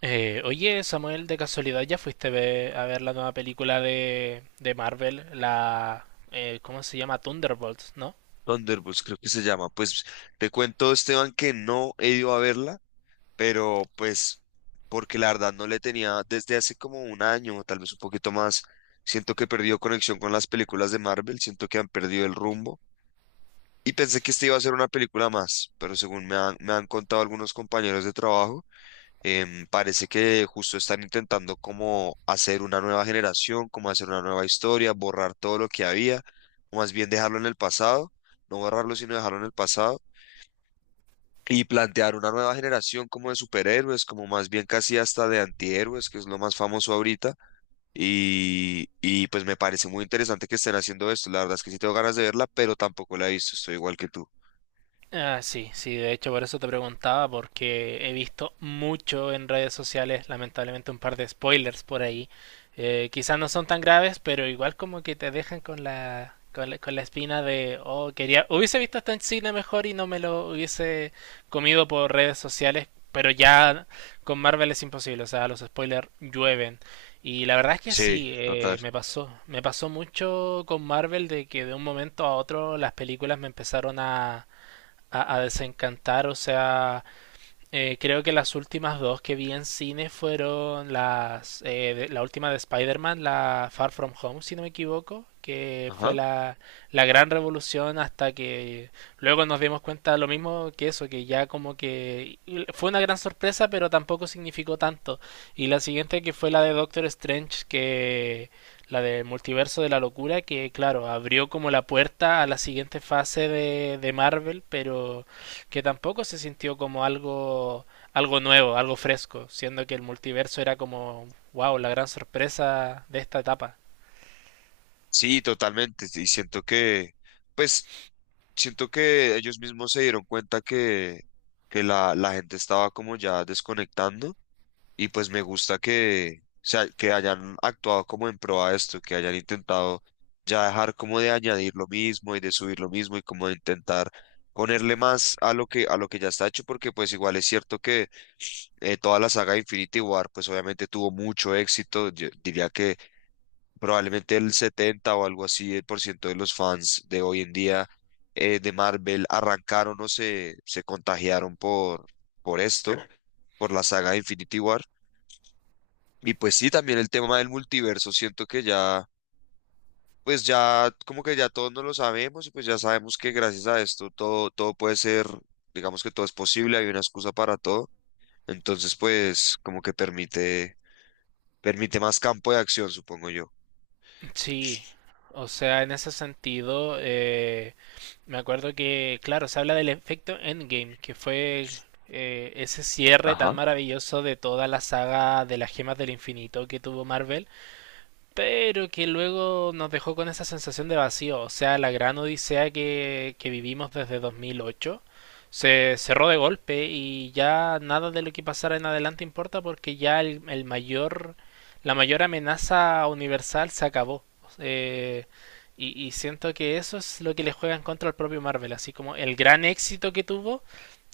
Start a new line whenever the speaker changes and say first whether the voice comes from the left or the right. right: Oye, Samuel, de casualidad, ¿ya fuiste a ver, la nueva película de Marvel? ¿Cómo se llama? Thunderbolts, ¿no?
left: Thunderbolts creo que se llama. Pues te cuento, Esteban, que no he ido a verla, pero pues porque la verdad no le tenía desde hace como un año, o tal vez un poquito más. Siento que perdió conexión con las películas de Marvel, siento que han perdido el rumbo. Y pensé que esta iba a ser una película más, pero según me han contado algunos compañeros de trabajo. Parece que justo están intentando como hacer una nueva generación, como hacer una nueva historia, borrar todo lo que había, o más bien dejarlo en el pasado, no borrarlo, sino dejarlo en el pasado, y plantear una nueva generación como de superhéroes, como más bien casi hasta de antihéroes, que es lo más famoso ahorita. Y pues me parece muy interesante que estén haciendo esto. La verdad es que sí tengo ganas de verla, pero tampoco la he visto, estoy igual que tú.
right: Ah, sí, sí, de hecho por eso te preguntaba, porque he visto mucho en redes sociales, lamentablemente un par de spoilers por ahí. Quizás no son tan graves, pero igual como que te dejan con la espina de, oh, quería, hubiese visto esto en cine mejor y no me lo hubiese comido por redes sociales, pero ya con Marvel es imposible, o sea, los spoilers llueven. Y la verdad es que
left: Sí,
right: sí,
left: total.
right: me pasó mucho con Marvel de que de un momento a otro las películas me empezaron a a desencantar. O sea, creo que las últimas dos que vi en cine fueron la última de Spider-Man, la Far From Home, si no me equivoco, que fue
left: Ajá.
right: la gran revolución hasta que luego nos dimos cuenta lo mismo que eso, que ya como que fue una gran sorpresa, pero tampoco significó tanto. Y la siguiente que fue la de Doctor Strange, que la de Multiverso de la Locura, que claro, abrió como la puerta a la siguiente fase de Marvel, pero que tampoco se sintió como algo, algo nuevo, algo fresco, siendo que el multiverso era como, wow, la gran sorpresa de esta etapa.
left: Sí, totalmente. Y siento que, pues... siento que ellos mismos se dieron cuenta que la gente estaba como ya desconectando y pues me gusta que, o sea, que hayan actuado como en pro a esto, que hayan intentado ya dejar como de añadir lo mismo y de subir lo mismo y como de intentar ponerle más a lo que ya está hecho, porque pues igual es cierto que toda la saga de Infinity War pues obviamente tuvo mucho éxito. Yo diría que probablemente el 70 o algo así, el por ciento de los fans de hoy en día de Marvel arrancaron o se contagiaron por esto, por la saga de Infinity War. Y pues sí, también el tema del multiverso, siento que ya, pues ya, como que ya todos nos lo sabemos y pues ya sabemos que gracias a esto todo, todo puede ser, digamos que todo es posible, hay una excusa para todo. Entonces, pues como que permite más campo de acción, supongo yo.
right: Sí, o sea, en ese sentido, me acuerdo que, claro, se habla del efecto Endgame, que fue ese cierre tan
left: Ajá.
right: maravilloso de toda la saga de las gemas del infinito que tuvo Marvel, pero que luego nos dejó con esa sensación de vacío. O sea, la gran odisea que vivimos desde 2008 se cerró de golpe y ya nada de lo que pasara en adelante importa porque ya el mayor, la mayor amenaza universal se acabó. Eh, y siento que eso es lo que le juega en contra al propio Marvel, así como el gran éxito que tuvo,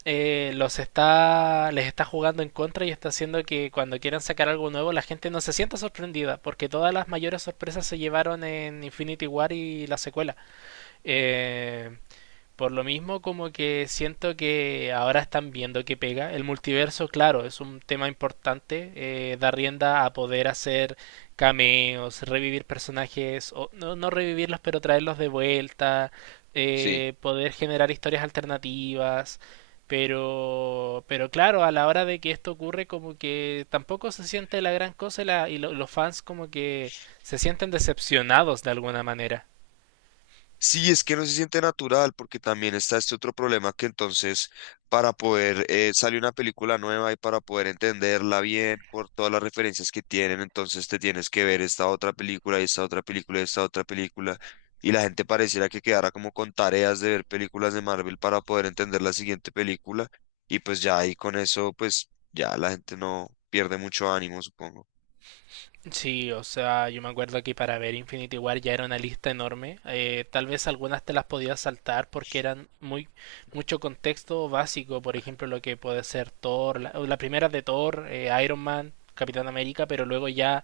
right: les está jugando en contra y está haciendo que cuando quieran sacar algo nuevo la gente no se sienta sorprendida, porque todas las mayores sorpresas se llevaron en Infinity War y la secuela. Eh, por lo mismo, como que siento que ahora están viendo que pega. El multiverso, claro, es un tema importante. Da rienda a poder hacer cameos, revivir personajes, o no, no revivirlos, pero traerlos de vuelta,
left: Sí.
right: poder generar historias alternativas. Pero claro, a la hora de que esto ocurre, como que tampoco se siente la gran cosa y, los fans como que se sienten decepcionados de alguna manera.
left: Sí, es que no se siente natural porque también está este otro problema que entonces para poder salir una película nueva y para poder entenderla bien por todas las referencias que tienen, entonces te tienes que ver esta otra película y esta otra película y esta otra película, y la gente pareciera que quedara como con tareas de ver películas de Marvel para poder entender la siguiente película. Y pues ya ahí con eso pues ya la gente no pierde mucho ánimo, supongo.
right: Sí, o sea, yo me acuerdo que para ver Infinity War ya era una lista enorme. Tal vez algunas te las podías saltar porque eran muy mucho contexto básico, por ejemplo, lo que puede ser Thor, o la primera de Thor, Iron Man, Capitán América, pero luego ya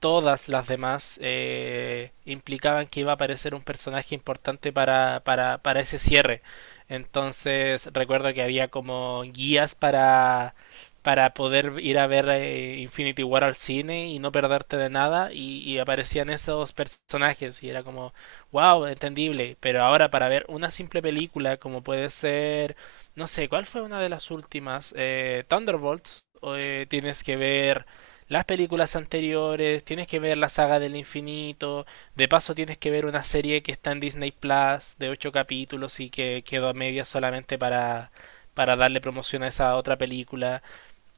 right: todas las demás implicaban que iba a aparecer un personaje importante para ese cierre. Entonces recuerdo que había como guías para poder ir a ver Infinity War al cine y no perderte de nada y aparecían esos personajes y era como, wow, entendible. Pero ahora para ver una simple película como puede ser, no sé, ¿cuál fue una de las últimas? Thunderbolts. Eh, tienes que ver las películas anteriores, tienes que ver la saga del infinito, de paso tienes que ver una serie que está en Disney Plus de ocho capítulos y que quedó a medias solamente para darle promoción a esa otra película.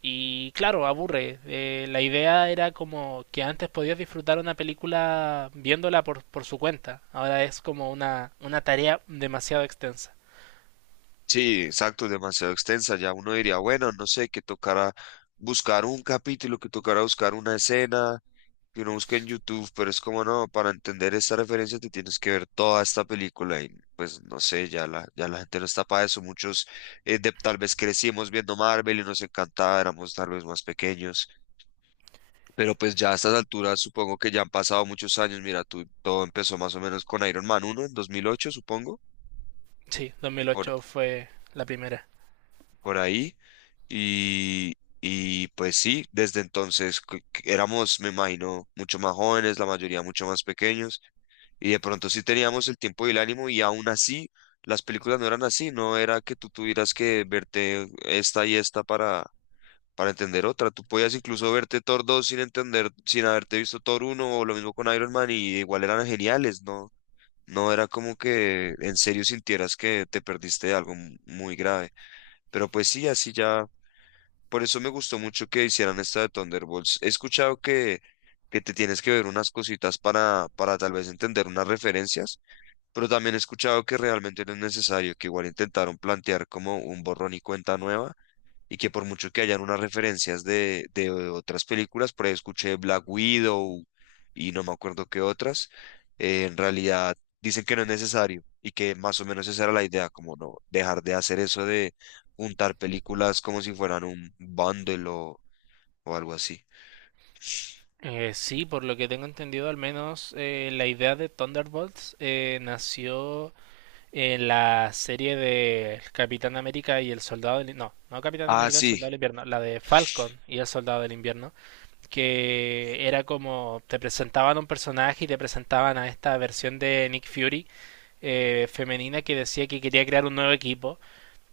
right: Y claro, aburre. La idea era como que antes podías disfrutar una película viéndola por su cuenta. Ahora es como una tarea demasiado extensa.
left: Sí, exacto, demasiado extensa. Ya uno diría, bueno, no sé, que tocará buscar un capítulo, que tocará buscar una escena, que uno busque en YouTube, pero es como no, para entender esta referencia te tienes que ver toda esta película. Y pues no sé, ya ya la gente no está para eso. Muchos tal vez crecimos viendo Marvel y nos encantaba, éramos tal vez más pequeños, pero pues ya a estas alturas supongo que ya han pasado muchos años. Mira, tú, todo empezó más o menos con Iron Man uno en 2008, supongo.
right: Sí, 2008 fue la primera.
left: Por ahí. Y, y pues sí, desde entonces que éramos, me imagino, mucho más jóvenes, la mayoría mucho más pequeños, y de pronto sí teníamos el tiempo y el ánimo, y aún así las películas no eran así, no era que tú tuvieras que verte esta y esta para entender otra. Tú podías incluso verte Thor 2 sin entender, sin haberte visto Thor uno o lo mismo con Iron Man, y igual eran geniales, ¿no? No era como que en serio sintieras que te perdiste de algo muy grave. Pero pues sí, así ya por eso me gustó mucho que hicieran esta de Thunderbolts. He escuchado que te tienes que ver unas cositas para tal vez entender unas referencias, pero también he escuchado que realmente no es necesario, que igual intentaron plantear como un borrón y cuenta nueva, y que por mucho que hayan unas referencias de otras películas, por ahí escuché Black Widow y no me acuerdo qué otras. En realidad dicen que no es necesario y que más o menos esa era la idea, como no dejar de hacer eso de juntar películas como si fueran un bundle o algo así.
right: Sí, por lo que tengo entendido, al menos la idea de Thunderbolts nació en la serie de El Capitán América y el Soldado del... No, Capitán
left: Ah,
right: América y el
left: sí,
right: Soldado del Invierno, la de Falcon y el Soldado del Invierno, que era como te presentaban un personaje y te presentaban a esta versión de Nick Fury femenina que decía que quería crear un nuevo equipo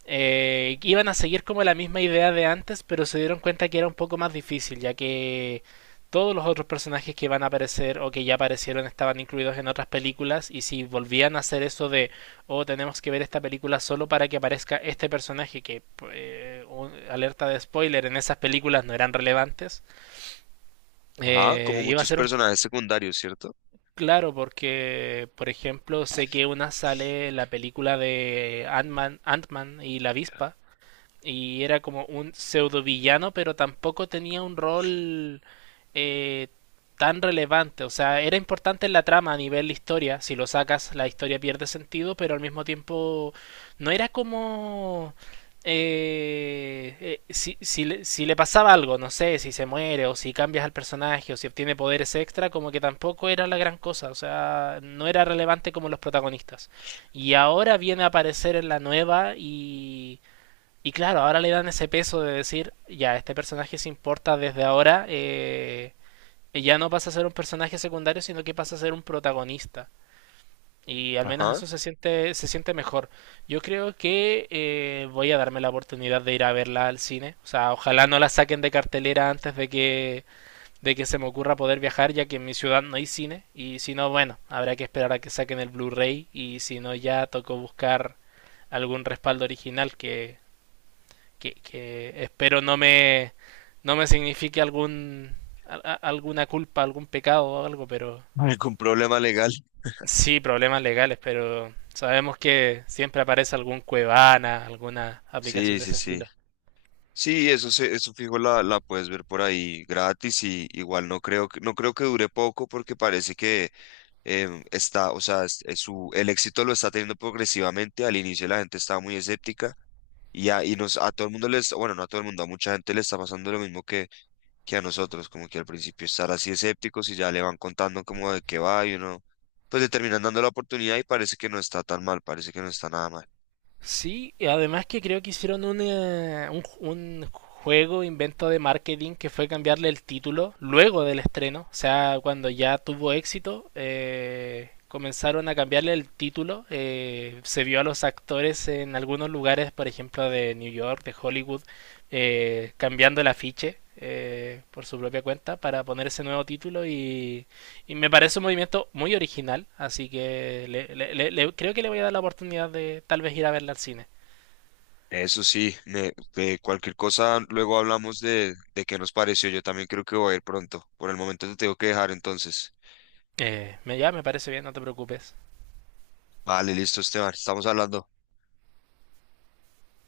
right: iban a seguir como la misma idea de antes, pero se dieron cuenta que era un poco más difícil, ya que todos los otros personajes que van a aparecer o que ya aparecieron estaban incluidos en otras películas y si volvían a hacer eso de oh tenemos que ver esta película solo para que aparezca este personaje que alerta de spoiler, en esas películas no eran relevantes,
left: ajá, como
right: iba a
left: muchos
right: ser un
left: personajes secundarios, ¿cierto?
right: claro porque por ejemplo sé que una sale la película de Ant-Man y la avispa y era como un pseudo villano, pero tampoco tenía un rol eh, tan relevante. O sea, era importante en la trama a nivel de historia. Si lo sacas, la historia pierde sentido, pero al mismo tiempo no era como... si si le pasaba algo, no sé, si se muere o si cambias al personaje o si obtiene poderes extra, como que tampoco era la gran cosa, o sea, no era relevante como los protagonistas. Y ahora viene a aparecer en la nueva, y claro, ahora le dan ese peso de decir, ya, este personaje se importa desde ahora, ya no pasa a ser un personaje secundario, sino que pasa a ser un protagonista. Y al menos eso
left: Ajá,
right: se siente mejor. Yo creo que voy a darme la oportunidad de ir a verla al cine. O sea, ojalá no la saquen de cartelera antes de que se me ocurra poder viajar, ya que en mi ciudad no hay cine. Y si no, bueno, habrá que esperar a que saquen el Blu-ray. Y si no, ya tocó buscar algún respaldo original que espero no me signifique algún, alguna culpa, algún pecado o algo, pero
left: algún problema legal.
right: sí, problemas legales, pero sabemos que siempre aparece algún Cuevana, alguna aplicación
left: Sí,
right: de
left: sí,
right: ese
left: sí.
right: estilo.
left: Sí, eso se, eso fijo la, la puedes ver por ahí gratis, y igual no creo que, no creo que dure poco porque parece que está, o sea, es su, el éxito lo está teniendo progresivamente. Al inicio la gente estaba muy escéptica y a todo el mundo les, bueno, no a todo el mundo, a mucha gente le está pasando lo mismo que a nosotros, como que al principio estar así escépticos y ya le van contando como de qué va y uno, pues le terminan dando la oportunidad y parece que no está tan mal, parece que no está nada mal.
right: Sí, y además que creo que hicieron un juego, invento de marketing, que fue cambiarle el título luego del estreno. O sea, cuando ya tuvo éxito, comenzaron a cambiarle el título. Eh, se vio a los actores en algunos lugares, por ejemplo, de New York, de Hollywood, cambiando el afiche por su propia cuenta para poner ese nuevo título y me parece un movimiento muy original, así que creo que le voy a dar la oportunidad de tal vez ir a verla al cine.
left: Eso sí, de cualquier cosa luego hablamos de qué nos pareció. Yo también creo que voy a ir pronto. Por el momento te tengo que dejar entonces.
right: Ya me parece bien, no te preocupes.
left: Vale, listo, Esteban. Estamos hablando.